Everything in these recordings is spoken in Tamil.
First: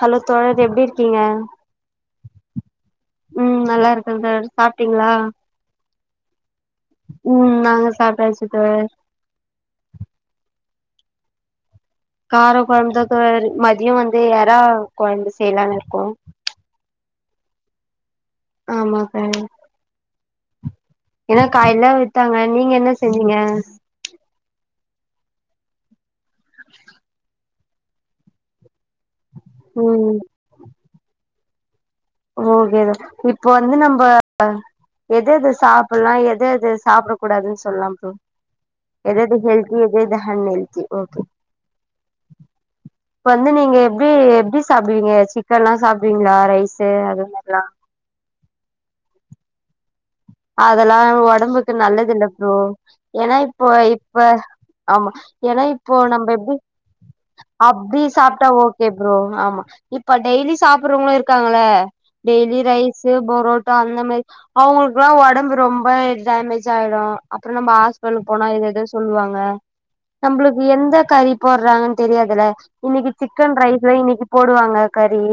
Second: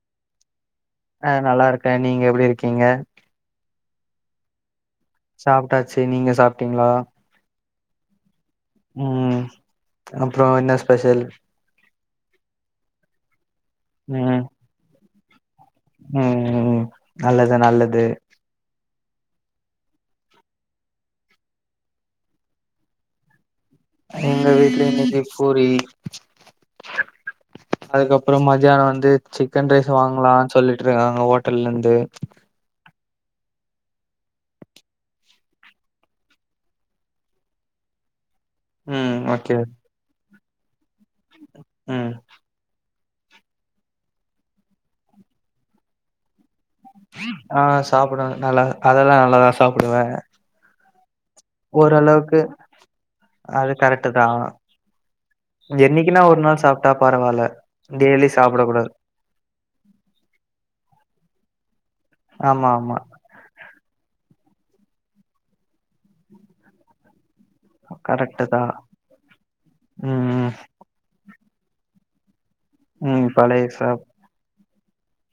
ஹலோ தோழர் எப்டி இருக்கீங்க அஹ் நல்லா இருக்கே நீங்க எப்டி இருக்கீங்க ம் நல்லா இருக்கே தோழர் சாப்டீங்களா சாப்டாச்சு நீங்க சாப்டீங்களா ம் நாங்க சாப்டாச்சு தோழர் ம் அப்பறோ என்ன ஸ்பெஷல் கார கொழம்புதா தோழர் மதிய வந்து ம் எறா கொழம்பு செய்லானு இருக்கோ ம் நல்லது நல்லது ஆமா சார் எனக்கா எல்லா வித்தாங்க நீங்க என்ன செஞ்சீங்க எங்க வீட்ல இனைக்கி பூரி அ அதுக்கப்பறம் மத்தியான வந்து சிக்கன் ரைஸ் ம் வாங்கலானு சொல்லிட்டு இருக்காங்க ஹோட்டல்லருந்து ஓகேதா இப்போ வந்து நம்ப எத எத சாப்பிலா எத எத சாப்பிட கூடாதுன்னு சொல்லலா ப்ரோ ம் எதது ஓகே ஹெல்தி எதது ஹன்ஹெல்தி ஓகே ம் இப்ப வந்து நீங்க எப்டி எப்டி சாப்டுவீங்க சிக்கன்ல்லா சாப்பிடுவீங்களா ரை ஆ சாப்டுவே நல்லா அதெல்லா நல்லாதா சாப்டுவே அதெல்லா ஒடம்புக்கு நல்லது இல்ல ஓரளவுக்கு ப்ரோ ஏனா இப்போ அது கரெக்ட் இப்ப தா ஆமா ஏனா இப்போ என்னைக்குன்னா நம்ம ஒரு எப்டி நாள் சாப்ட்டா பரவால்ல அப்டி டெய்லி சாப்டா சாப்டக் ஓகே கூடாது ப்ரோ ஆமா இப்ப டெய்லி சாப்பறவங்களு இருக்காங்கள டெய்லி ஆமா ஆமா ரைஸு பொரோட்டா அந்த மாதிரி அவுங்களுக்குல்லா ஒடம்பு ரொம்ப டேமேஜ் ஆயிடு அப்பற நம்ம ஹாஸ்பிடல் கரெக்ட் போனா தா எத எத சொல்லுவாங்க ம் நம்மளுக்கு எந்த கறி போடுறாங்கன்னு தெரியாதுல இன்னைக்கி ம் சிக்கன் பழைய ரைஸு சாப் இன்னைக்கி போடுவாங்க கறி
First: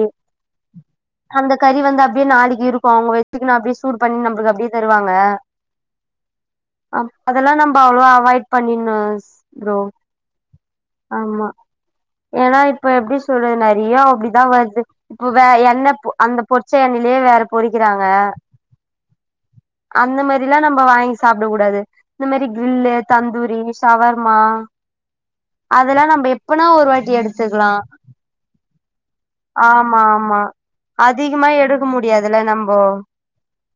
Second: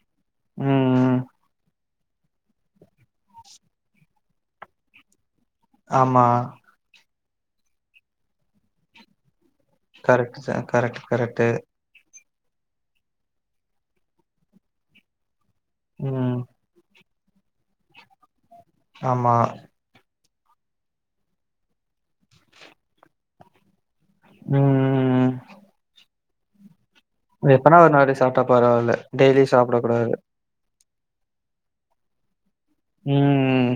ம் அந்த கறி வந்து அப்டியே நாளைக்கு இருக்கு அவுங்க வச்சுக்குனு அப்டியே சூடு பண்ணி நம்மளுக்கு அப் டி தருவாங்க ஆமா அப் அதெல்லா நம்ப அவாய் அவாய்ட் பண்னணு சிஸ் ப்ரோ கரெக்ட் ச கரெக்ட் கரெக்ட்டு ஆமா ஏன்னா இப்ப எப்டி சொல்றது நெறைய அப்டிதா வருது இப்ப வே என்ன ம் அந்த பொ பொறிச்ச எண்ணையிலயே வேற பொறிக்கிறாங்க ஆமா அந்த மாரிலா நம்ப வாங்கி சாப்பிடக்க கூடாது இந்த மாரி கிரில்லு தந்தூரி சவர்மா ம் அதெல்லா நம்ம எப்பனா ஒரு வாட்டி எடுத் எப்பனா ஒரு வாட்டி சாப்பா பரவாயில்ல டெய்லி சாப்பிடக் ஆமா கூடாது ஆமா அதிகமா எடுக்க முடியாதுல நம்போ ம் ம்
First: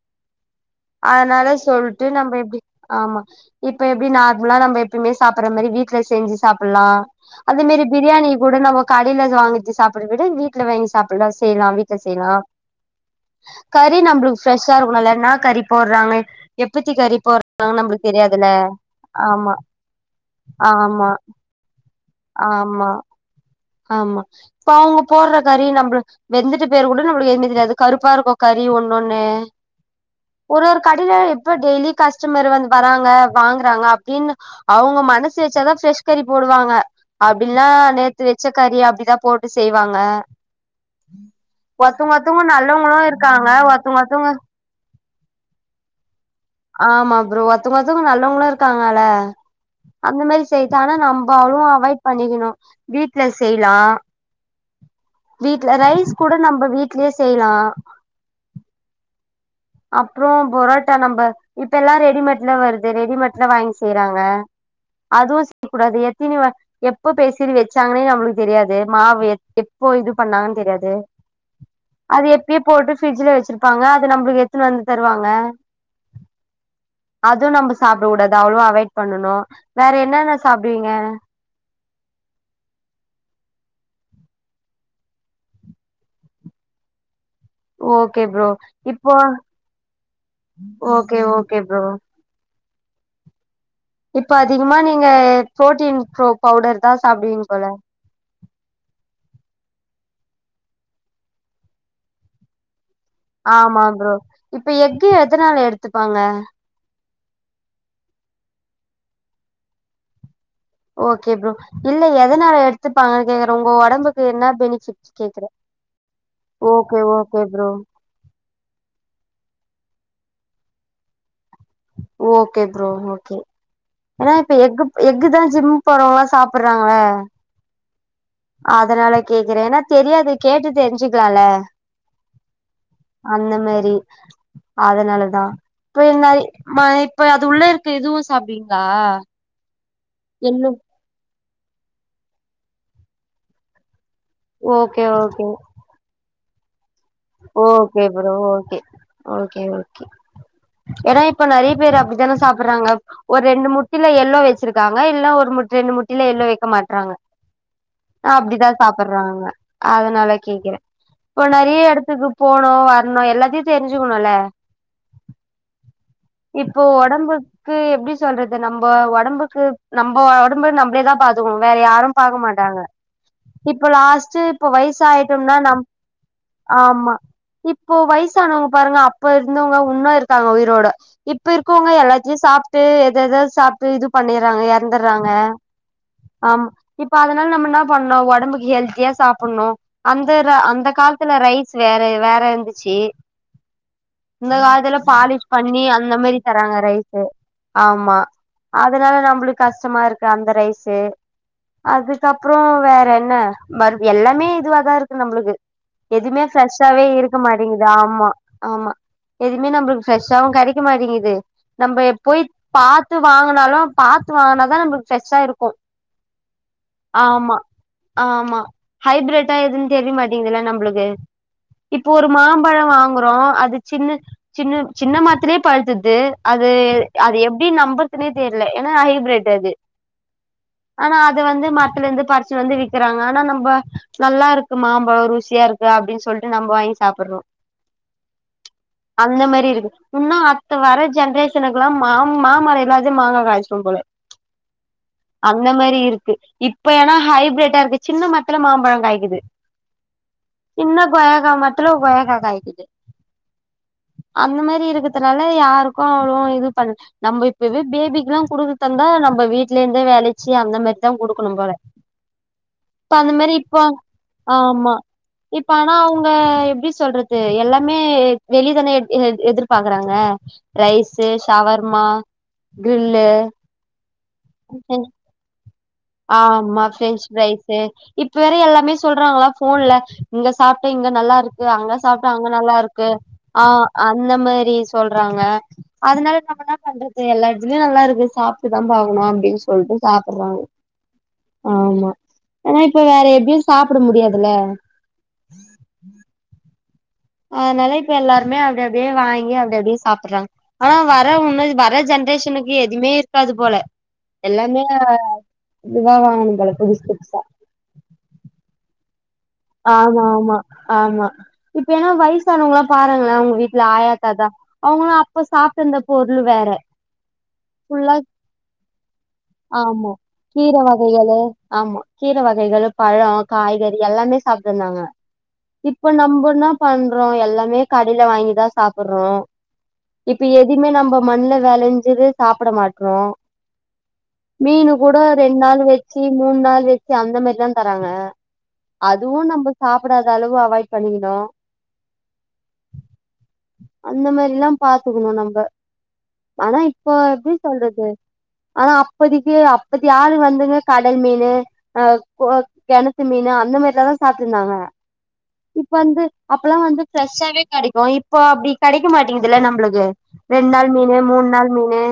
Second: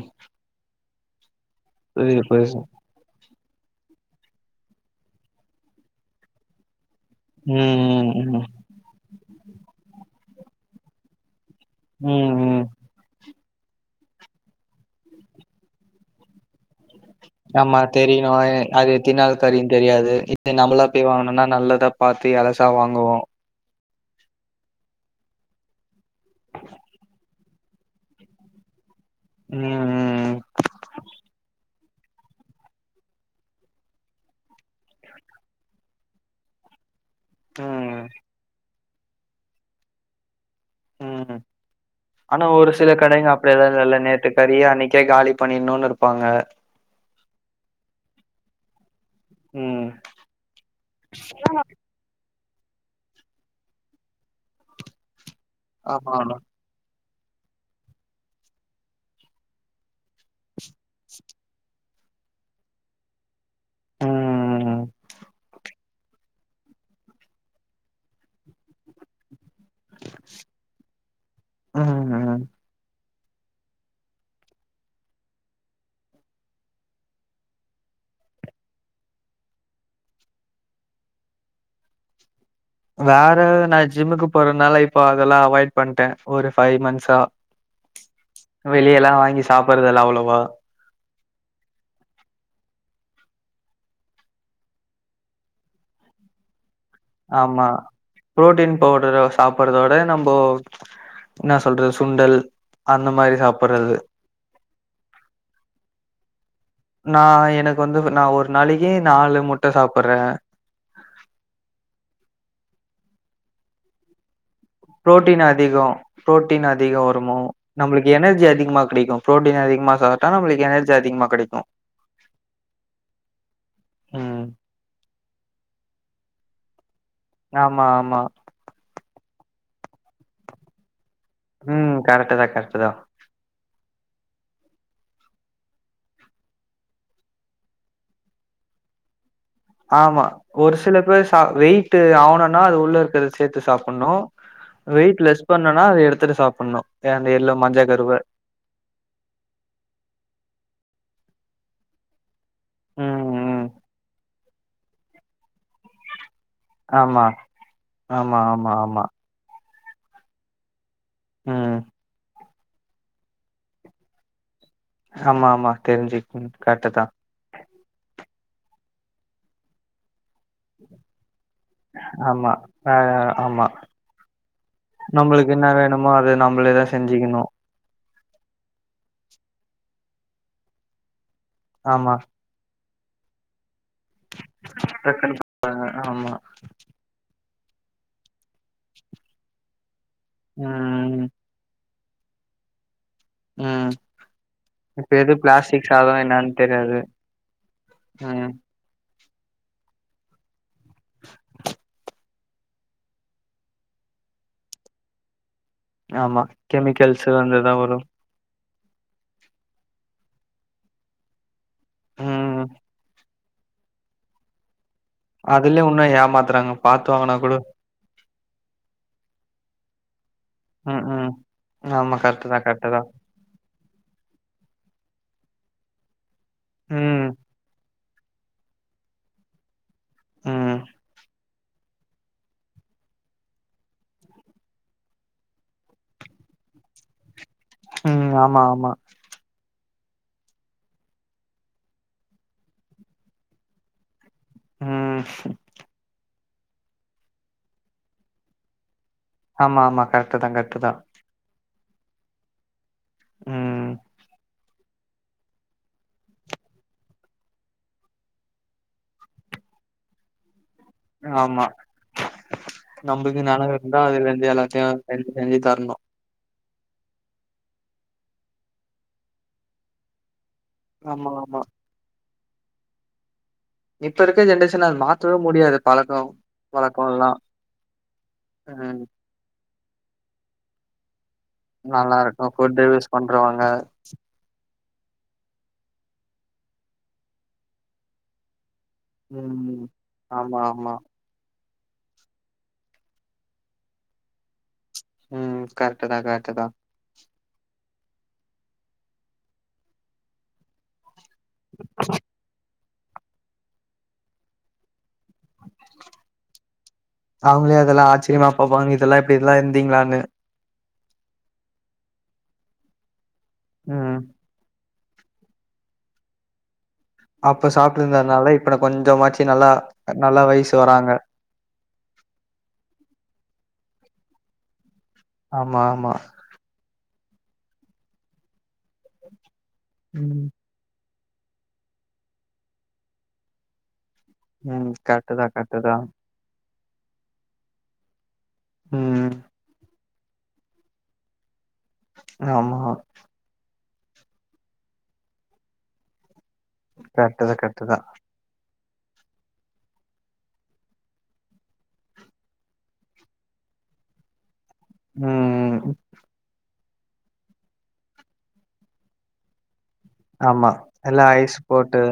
அதனால சொல்லிட்டு புரியுது நம்ப புரியுது எப்டி சார். ஆமா இப்ப எப்டி நார்மலா நம்ம எப்பயுமே சாப்ட்ற மாரி வீட்ல செஞ்சு சாப்ட்லா அதே மாரி ம் பிரியாணி ம் கூட நம்ம கடையில வாங்கிட்டு சாப்பிட்டு விட வீட்ல வாங்கி சாப்டலா செய்லா வீ செய்லா ம் ம் கறி நம்மளுக்கு ஃப்ரஷ்ஷா இருக்கனுல என்னா கறி போட்றாங்க எப்பத்தி கறி போட்றாங்க ஆமா நம்பளுக்கு தெரியு தெரியாதுல்ல அது எத்திநாள் ஆமா கறினு தெரியாது இது நம்மளா போய் ஆமா வாங்கனும்னா நல்லதா பாத்து எலசா ஆமா வாங்குவோ ஆமா இப்ப அவங்க போட்ற கறி நம்மள வெந்துட்டு பேர் கூட நம்மளுக்கு எதுமே தெரியாது கருப்பா இருக்கு கறி ஒண்ணொண்ணு ம் ஒரு ஒரு கடைல எப்ப டெய்லி கஸ்டமர் வந்து வராங்க வாங்குறாங்க அப்டின்னு அவங்க மனசு வெச்சாதா ஃப்ரஷ் கறி போடுவாங்க அப்டின்ல்லா ம் நேத்து வெச்ச கறி அப்டிதா போட்டு செய்வாங்க ம் ஒருத்தவங்க ஒருத்தவங்க ஆனா ஒரு சில நல்லவங்களு கடைங்க இருக்காங்க அப்டியெல்லா இல்லல ஒருத்தவங்க ஒருத்தவங்க நேற்று கறியே அன்னிக்கே காலி பண்ணிணுன்னு இருப்பாங்க ஆமா ப்ரோ ஒருத்தவங்கத்துங்க நல்லவங்களு இருக்காங்கல்ல ம் அந்த மாரி செய்யது ஆனா நம்ம அவ்ளு அவாய்ட் பண்ணிக்கணு வீட்ல செய்லா வீட்ல ஆமா ரைஸ் கூட ஆமா நம்ம வீட்லயே செய்லா அப்றோ பொரோட்டா நம்ம இப்ப எல்லா ரெடிமேட்ல வருது ரெடிமேட்ல வாங்கி செய்றாங்க ம் அதுவு செய்ய கூடாது எத்தனி எப்ப பேசிஞ்சு வெச்சாங்கன்னே நம்மளுக்கு தெரியாது மாவு எப்போ இது பண்ணாங்கன்னு தெரியாது ம் அது ம் எப்பயே போட்டு பிரிட்ஜ்ல வெச்சிருப்பாங்க அது நம்மளுக்கு எத்துன்னு வந்து தருவாங்க அது நம்ம சாப்பிட கூடாது அவ்ளு அவாய்ட் பண்ணணு வேற என்னென்ன சாப்டுவீங்க வேற நா ஜிம்முக்கு போறதுனால இப்போ அதெல்லா அவாய்ட் பண்ணட்டே ஒரு ஃபைவ் மந்த்ஸா ஓகே ப்ரோ வெளிய எல்லா இப்போ வாங்கி சாப்ட்டுறதில்ல அவ்ளவா ஓகே ஓகே ப்ரோ இப்ப அதிகமா நீங்க புரோட்டீன் ஃபுரோ பவுடர் தா சாப்டுவீங்க போல ஆமா. புரோட்டீன் பவுடர சாப்டறத விட நம்போ இன்னா சொல்றது சுண்டல் அந்த மாரி ஆமா சாப்பிடுறது. ப்ரோ இப்ப எக்கு எதனால எடுத்துப்பாங்க நா எனக்கு வந்து நா ஒரு நாளைக்கு நாலு முட்ட சாப்பிடுறே ஓகே ப்ரோ இல்ல எதனால எடுத்துப்பாங்கன்னு கேக்குறே உங்க ஒடம்புக்கு என்ன பெனிஃபிட் புரோட்டீன் அதிகோ புரோட்டீன் அதிக வருனு ஓகே ப்ரோ நம்மளுக்கு எனர்ஜி அதிகமா கெடைக்கு புரோட்டீன் அதிகமா சாப்ட நம்மளுக்கு எனர்ஜி அதிகமா கெடைக்கு ஓகே ப்ரோ ஓகே ஏன்னா ம். இப்ப எக்கு எக்குதா ஜிம் போறவங்களா சாப்டுறாங்கள ஆமா ஆமா அதனால கேக்குறே ஏன்னா தெரியாது கேட்டு தெரிஞ்சக்லால்ல ம். கரெக்ட்டு தான், கரெக்ட்டு தான். அந்த மாரி அதனாலதா இப்ப என்னாய் மா இப்ப அது உள்ள இருக்க இதுவு சாப்டுவீங்ளா ஆமா ஒரு சில பேர் சா வெயிட் ஆவனுன்னா அது உள்ள இருக்கறத சேத்து சாப்பணு ஓகே வெயிட் ஓகே லெஸ் பண்ணுனா அது எடுத்துட்டு சாப்பணு okay bro okay okay okay ஏனா இப்ப நெறைய பேர் அப்டித்தானே சாப் றாங்க ம், ஒரு ம். ரெண்டு முட்டில எல்லோ வச்சிருக்காங்க இல்ல ஒரு முட் ரெண்டு முட் டல எல்லோ வைக்க மாட்றாங்க ஆமா, நா ஆமா, அப்டிதா ஆமா, ஆமா. சாப்டுறாங்க அதனால கேக்கறே இப்ப ம். நெறைய இடத்துக்கு போணு வர்ணு எல்லாத்தையு தெரிஞ்சுக்கணுல ஆமா ஆமா தெரிஞ்சுக்னு கர்ட்டுதா க்கு எப்டி சொல்றது நம்ம உடம்புக்கு நம்ம உடம்பு நம்ளேதா பாத்துக்கோனு வேற யாரும் பாக்க ஆமா. மாட்டாங்க அ ஆமா. இப்ப லாஸ்டு இப்ப வயசு ஆயிட்டோம்னா நம் ம்மா அது நம்ளேதா ஆமா செஞ்சுக்கணு இப்போ வயசானவங்க பாருங்க அப்ப இருந்தவங்க உன்னு இருக்காங்க உயிரோட இப்ப இருக்கவங்க ஆமா. எல்லாத்தையு சாப்ட்டு எத எதயோ சாப்ட்டு இது பண்ணிறாங்க இறந்தறாங்க ஆஹ ஆமா ஆமா இப்ப அதனால நம்ம என்ன பண்ணோ உடம்புக்கு ஹெல்த்தியா சாப்புன்னு அந்த ர அந்த ம், காலத்துல ரைஸ் வேற வேற இருந்துச்சு ம். இந்த காலத்துல இப்ப எது பாலிஷ் பண்ணி பிளாஸ்டிக் அந்த சாதம் மாரி என்னான்னு தராங்க தெரியாது. ரைஸ்சு ஆமா ம். அதனால நம்ளுக்கு கஷ்டமா இருக்கு அந்த ரைஸ்சு அதுக்கப்றோ வேற என்ன மரு எல்லாமே இதுவாதா இருக்கு நம்ளுக்கு ஆமா ஷாவே கெமிக்கல்ஸ் இருக்க வந்து தான் மாட்டேங்குது வரும். ஆமா ஆமா எதுவுமே நம்ளுக்கு ஃப்ரெஷ்ஷாவு கிடைக்க மாட்டேங்குது நம்ம எப் போய் ம். பாத்து வாங்குனாலு பாத்து வாங்னாதா நம்ளுக் அதுலே உன்னு ஏமாத்துறாங்க பாத்து வாங்கன்னா கூட ஆமா ஆமா ஹைப்ரேட்டா எதுன்னு தெரியமாட்டேங்குதுல ம் ம் இப்போ ஆமா. ஒரு கரெக்ட்டு தான், கரெக்ட்டு மாம்பழம் தான். வாங் அப்பறோ அது சின்ன சின்ன சின்ன மரத்திலே பழுத்துது அது ம், அது எப்டி நம்பர் த்னே தெர்ல ஏனா ஹைப்ரேட் அது ம் ஆனா அத வந்து மரத்துல இருந்து பறிச்சு வந்து விக்றாங்க ஆனா நம்ப நல்லா இருக்கு மாம்பழோ ருசியா இருக்கு அப்டின்னு சொல் சொல்ட்டு நம்ம வாங்கி சாப்டுறோ ம் ஆமா ஆமா அந்த மாரி இருக்கு உன்னு அத்து வர ஜென்ரேஷனுக்கெலா மா மாமர இல்லாதே மாங்கா காய்ச்சிரு போல ம் அந்த மாரி இருக்கு இப்ப ஏனா ஹைப்ரேட்டா இருக்கு சின்ன மரத்ல மாம்பழம் காய்குது ஆமா ஆமா கரெக்ட்டு தா கரெக்ட்டு தா கொயாக்கா மரத்ல கொயாக்கா காய்க்கிது ம் அந்த மாரி இருக்கத்துனால யாருக்கு அவ்ளோ இது பண்ல நம்ம இப்பவே பேபிக்குல்லா குடுத்து தந்தா நம்ம வீட்ல இருந்தே வேலச்சி அந்த மாரி அதா குடுக்கணு ஆமா. போல இப்ப அந்த நம்மளுக்கு மேரி நெலம் இப்ப இருந்தா அதுலேருந்து ஆமா எல்லாத்தையும் செஞ்சு, செஞ்சு இப்ப ஆனா தரணும். அவங்க எப்டி சொல்றது எல்லாமே வெளியதான ஏ ஏ எதிர்பாக்குறாங்க ரைஸு ஆமா, ஆமா. ஷவர்மா கிரில்லு இப்ப இருக்க ஜென்ரேஷன் அத மாத்தவே முடியாது பழக்கம் ஆ ஆமா பிரெஞ் வழக்கம்லாம். ஃப்ரைஸ்சு இப்ப வேற எல்லாமே ம். சொல்றாங்களா ஃபோன்ல இங்க சாப்ட்டே இங்க நல்லா இருக்கு அங்க சாப்ட்டே அங்க நல்லாருக்கும். நல்லா ஃபுட் இருக்கு ரிவ்யூஸ் பண்றவங்க. ஆ அந்த மாரி சொல்றாங்க அதனால நம்ம என்ன பண்றது எல்லா இடத்துலயு நல்லா இருக்கு சாப்ட்டுதா பாக்கணு அப்டின்னு ம். சொல்ட்டு ஆமா, சாப்ட்றாங்க ஆமா. ஆமா ஏன்னா இப்ப வேற எப்பயு சாப்ட முடியாதுல்ல ம் கரெக்ட்தா கரெக்ட்தா அதனால இப்ப எல்லாருமே அப்டி அப்டியே வாங்கி அப்டி அப்டியே சாப்ட்றாங்க ஆனா வர்ற உன்னு வர ஜென்ரேஷனுக்கு எதுவுமே இருக்காது போல எல்லாமே இப்டிதா வாங்கனு போல புதுசு புதுசா அவங்களே அதெல்லா ஆச்சரியமா பாப்பாங்க இதெல்லா ஆமா ஆமா ஆமா இப்ப வயசானவங்கலா பாருங்களே அவங்க விட் ல ஆயா ம். தாத்தா அவங்களா அப்ப சாப்ட்டு இருந்த பொருள் வேற அப்ப சாப்ட்டு ஃபுல்லா இருந்ததுனால இப்ப என்ன கொஞ்சமாச்சி நல்லா ஆமா நல்லா கீர வயசு வர்றாங்க வகைகளு ஆமா கீர வகைகள் பழோ காய்கறி எல்லாமே சாப்ட்டு இருந்தாங்க ஆமா இப்ப ஆமா நம்ம என்ன பண்றோ எல்லாமே கடைல வாங்கிதா சாப்புடுறோ இப்ப ம் எதுவுமே நம்ம மண்ல வெளைஞ்சதே சாப்ட மாட்றோ ம் மீன் கூட கரெக்ட்டு தா ரெண்டு கரெக்ட்டு நாள் தா வச்சு மூணு நாள் வச்சு அந்த மாரிதா தர்றாங்க ம் அதுவு நம்ம சாப்டாத அளவு அவாய்ட் பண்ணிக்கணு ஆமா அந்த மாரில்லா பாத்துக்கணு நம்ம ஆனா இப்ப கரெக்ட்டு தா எப்டி கரெக்ட்டு தா சொல்றது ஆனா அப்பதைக்கி அப்பத்த யாரு வந்துங்க கடல் மீனு ஆ கோ கெணத்து மீனு அந்த மாரில்லாதா சாப்ட்டு இருந்தாங்க ம் இப்ப வந்து அப் அப்பெல்லா வந்து ஃப்ரெஷ்ஷாவே கெடைக்கு இப்போ அப்டி கெடைக்க மாட்டேங்குதுல்ல நம்மளுக்கு ஆமா ரெண்ட் நாள் மீனு எல்லா மூணு ஐஸ் நாள் போட்டு மீனு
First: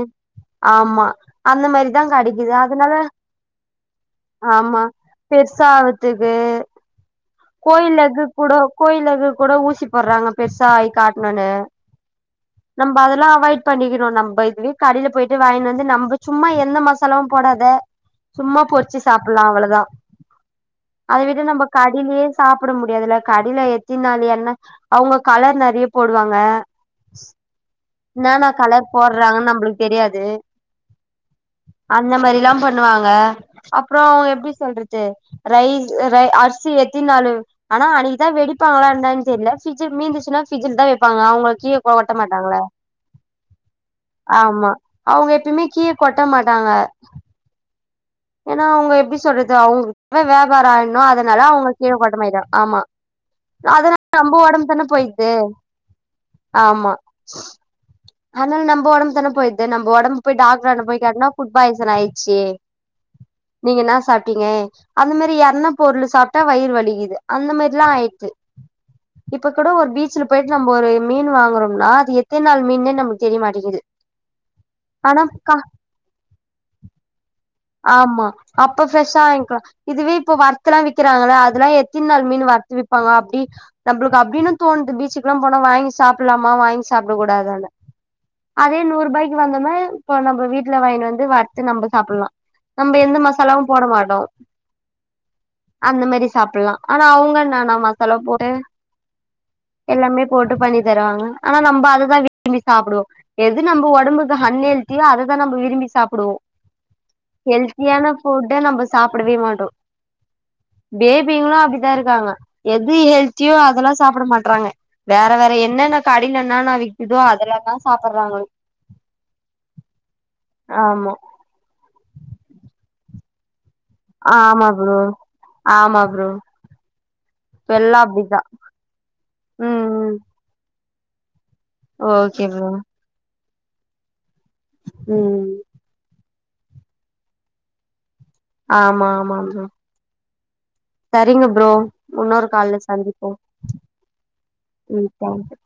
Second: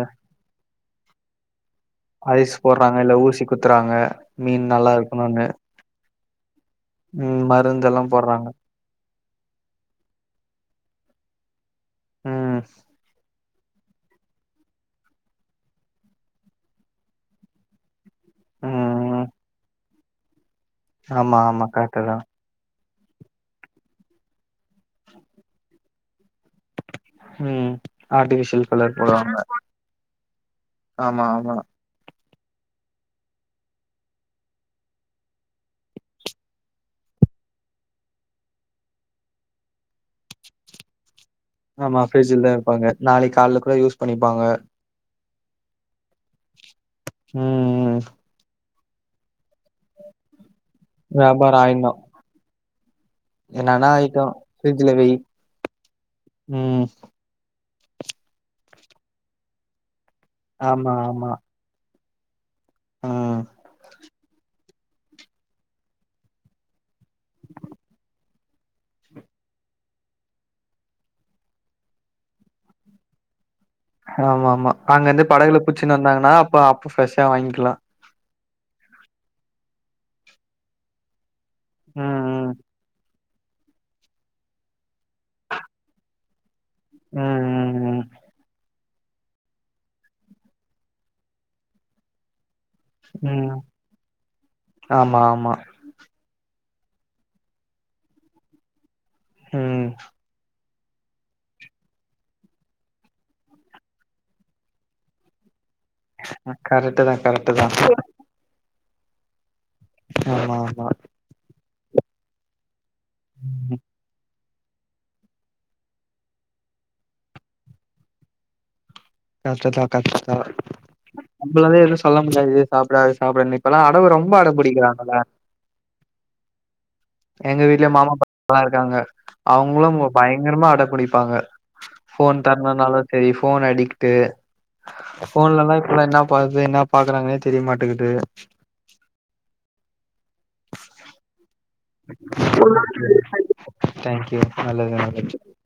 ஆமா அந்த மாரிதா கெடைக்குது ஐஸ் அதனால போட்றாங்க இல்ல ஊசி குத்துறாங்க மீன் ஆமா நல்லா இருக்கணுன்னு பெருசா த்துக்கு ம் கோயில்ல மருந்தெல்லா இருக்கு போட்றாங்க கூடோ கோழிகளுக்குக் கூட ஊசி போட்றாங்க பெருசாகி காட்டணுன்னு ம் நம்ம அதெல்லா அவாய்ட் பண்ணிக்கிறோ நம்ப இதுவே கடையில போயிட்டு வாங்கினு வந்து நம்ம சும்மா எந்த மசாலாவு போடாத சும்மா பொறிச்சு ம் சாப்டலா அவ்ளதா ஆமா ஆமா கரெக்ட்டுதா சாப்ட முடியாதுலக்கா அடில எத்தின நாளு எண்ணெ அவங்க கலர் நெறய போடுவாங்க ம் என்ன என்ன ஆர்டிஃபிஷியல் கலர் போடுவாங்க போடுறாங்கன்னு நம்மளுக்கு தெரியாது ஆமா ஆமா அந்த மாரில்லா பண்ணுவாங்க அப்றோ எப்டி சொல்றது ரைஸ் ரை அரி சி எத்திநாளு ஆனா அன்னெக்குதா வெடிப்பாங்களா என்னனு தெரியல மீந்துச்சுன்னா பிர்ஜல தா வைப்பாங்க அவங்களுக்கு ஆமா பிரிட்ஜ்லதா வைப்பாங்க நாளைக்கி கால்ல கூட யூஸ் பண்ணிப்பாங்க ஆமா அவங்க எப்பயுமே கீய்ய கொட்ட மாட்டாங்க ம் ம் ஏன்னா அவங்க எப்டி சொல்றது அவங்க இப்ப வியாபாரோ ஆயிட்னு அத லா வியாபாரோ அவுங்க ஆயிட்னு கீழ கொட்ட மாட்டா ஆமா என்னன்னா அதுனால ஐட்டோ நம்ப ஒடம் தானே ஃப்ரிட்ஜ்ல வை போயிட்து ம் அத்னால் நம்ப ஒடம் தான போயிட்து நம்ப ஒடம்பு போய் டாக்டர்ராண்ட ஆமா போய் கேட்னா ஆமா ஃபுட் பாய்சன் ஆய்ர்ச்சி ம் நீங்க என்னா சாப்ட்டீங்கே அந்த மேரி எண்ண பொருளு சாப்ட்டா வயிற் வலிக்குது அந்த மேர்ல்லா ஆய்ர்து இப்ப கூட ஒரு பீச்ல போய்ட் நம்போ ஒரு மீன் வாங்குறம்னா அது எத்தின் நாள் மீனுன் நம்மள்க் தெரியமாட்டிகிது ஆமாமா அங்கிர்ந்து படகுல புட்ச்சுனு வந்தாங்கனா அப்ப அப்ப ஃப்ரெஷ்ஷா வாங்கிக்கலா ஆமா அப்ப ஃப்ரெஷ்ஷா வாங்க்கிலா இதுவே இப்ப வற்த்துல்லா விக்கிறாங்கல்ல அதெல்லா எத்தின் நாள் மீனு ம் ம் வற்த்து விப்பாங்க அப்டி நம்ப்ளுக்கு அப்டின்னு தோண்து பீச்சுக்லா போனா வாங்கி சாப்பிட்லாமா வாங் சாப்டக் ம் கூடாதான்னு ம் அதே நூர் ரூபாய்க்கி வாங்னோமா இப்ப நம்ப வீட்ல வாய்ங்ன் வந்து வற்த்து நம்ப சாப்பிட்லா நம்ப எந்த ம் ம் மசாலாவு போட மாட்டோ ஆமா ஆமா அந்த மேரி சாப்பிட்லா ஆனா அவுங்க என்னன்னா மசாலா போட்டு ம் எல்லாமே போட்டு பண்ணி தருவாங்க ஆனா நம்ப அது தா விரும்பி சாப்டுவோ எது நம்ப ஒடம்புக்கு ஹண் எல்த்தியோ அது தா நம்ப விரும்பி சாப் டுவோ கரெக்ட்டு தா கரெக்ட் தா எல்த்தியான ஃபுட்ட நம்ப சாப்படவே மாட்டோ ஆமா ஆமா பேபீங்களு அப்டிதா இருக்காங்க எது ஹெல்த்தியோ அதெல்லா சாப்பட மாட் றாங்க வேற வேற என்னென்ன கடைல என்னான்னா விக்குதோ அதெல்லாந்தா சாப்பட்றாங்க கஷ்டந்தா கஷ்டந்தா ஆமா நம்பளால எது சொல்ல முடியாது இது சாப்டு அது சாப்டுன்னு இப்பல்லா அடவு ரொம்ப அடம் ஆமா ப்ரோ பிடிக்கிறாங்கல்ல ஆமா ப்ரோ எங்க இப்ப வீட்லயு எல்லா மாமா [inaudible] அப்டிதா ங்கல்லா இருக்கறாங்க ம் அவுங்களு அவுங்க ம் பய ங்கரமா அட பிடிப்பாங்க ஃபோன் ஓகே ப்ரோ தர்ணுனாலு செரி ஃபோன் அடிக்ட்டு ம் ஃபோன்லல்லா இப்பல்லா என்னா பாக்து என்னா பாக்கறாங்னே தெரிய மாட்டகிது ஆமா ஆமா ஆமா சரிங்க ப்ரோ உன்னோரு கால்ல சந்திப்போ தேங்க்யூ நல்லது ம் நல்லது தேங்க் யூ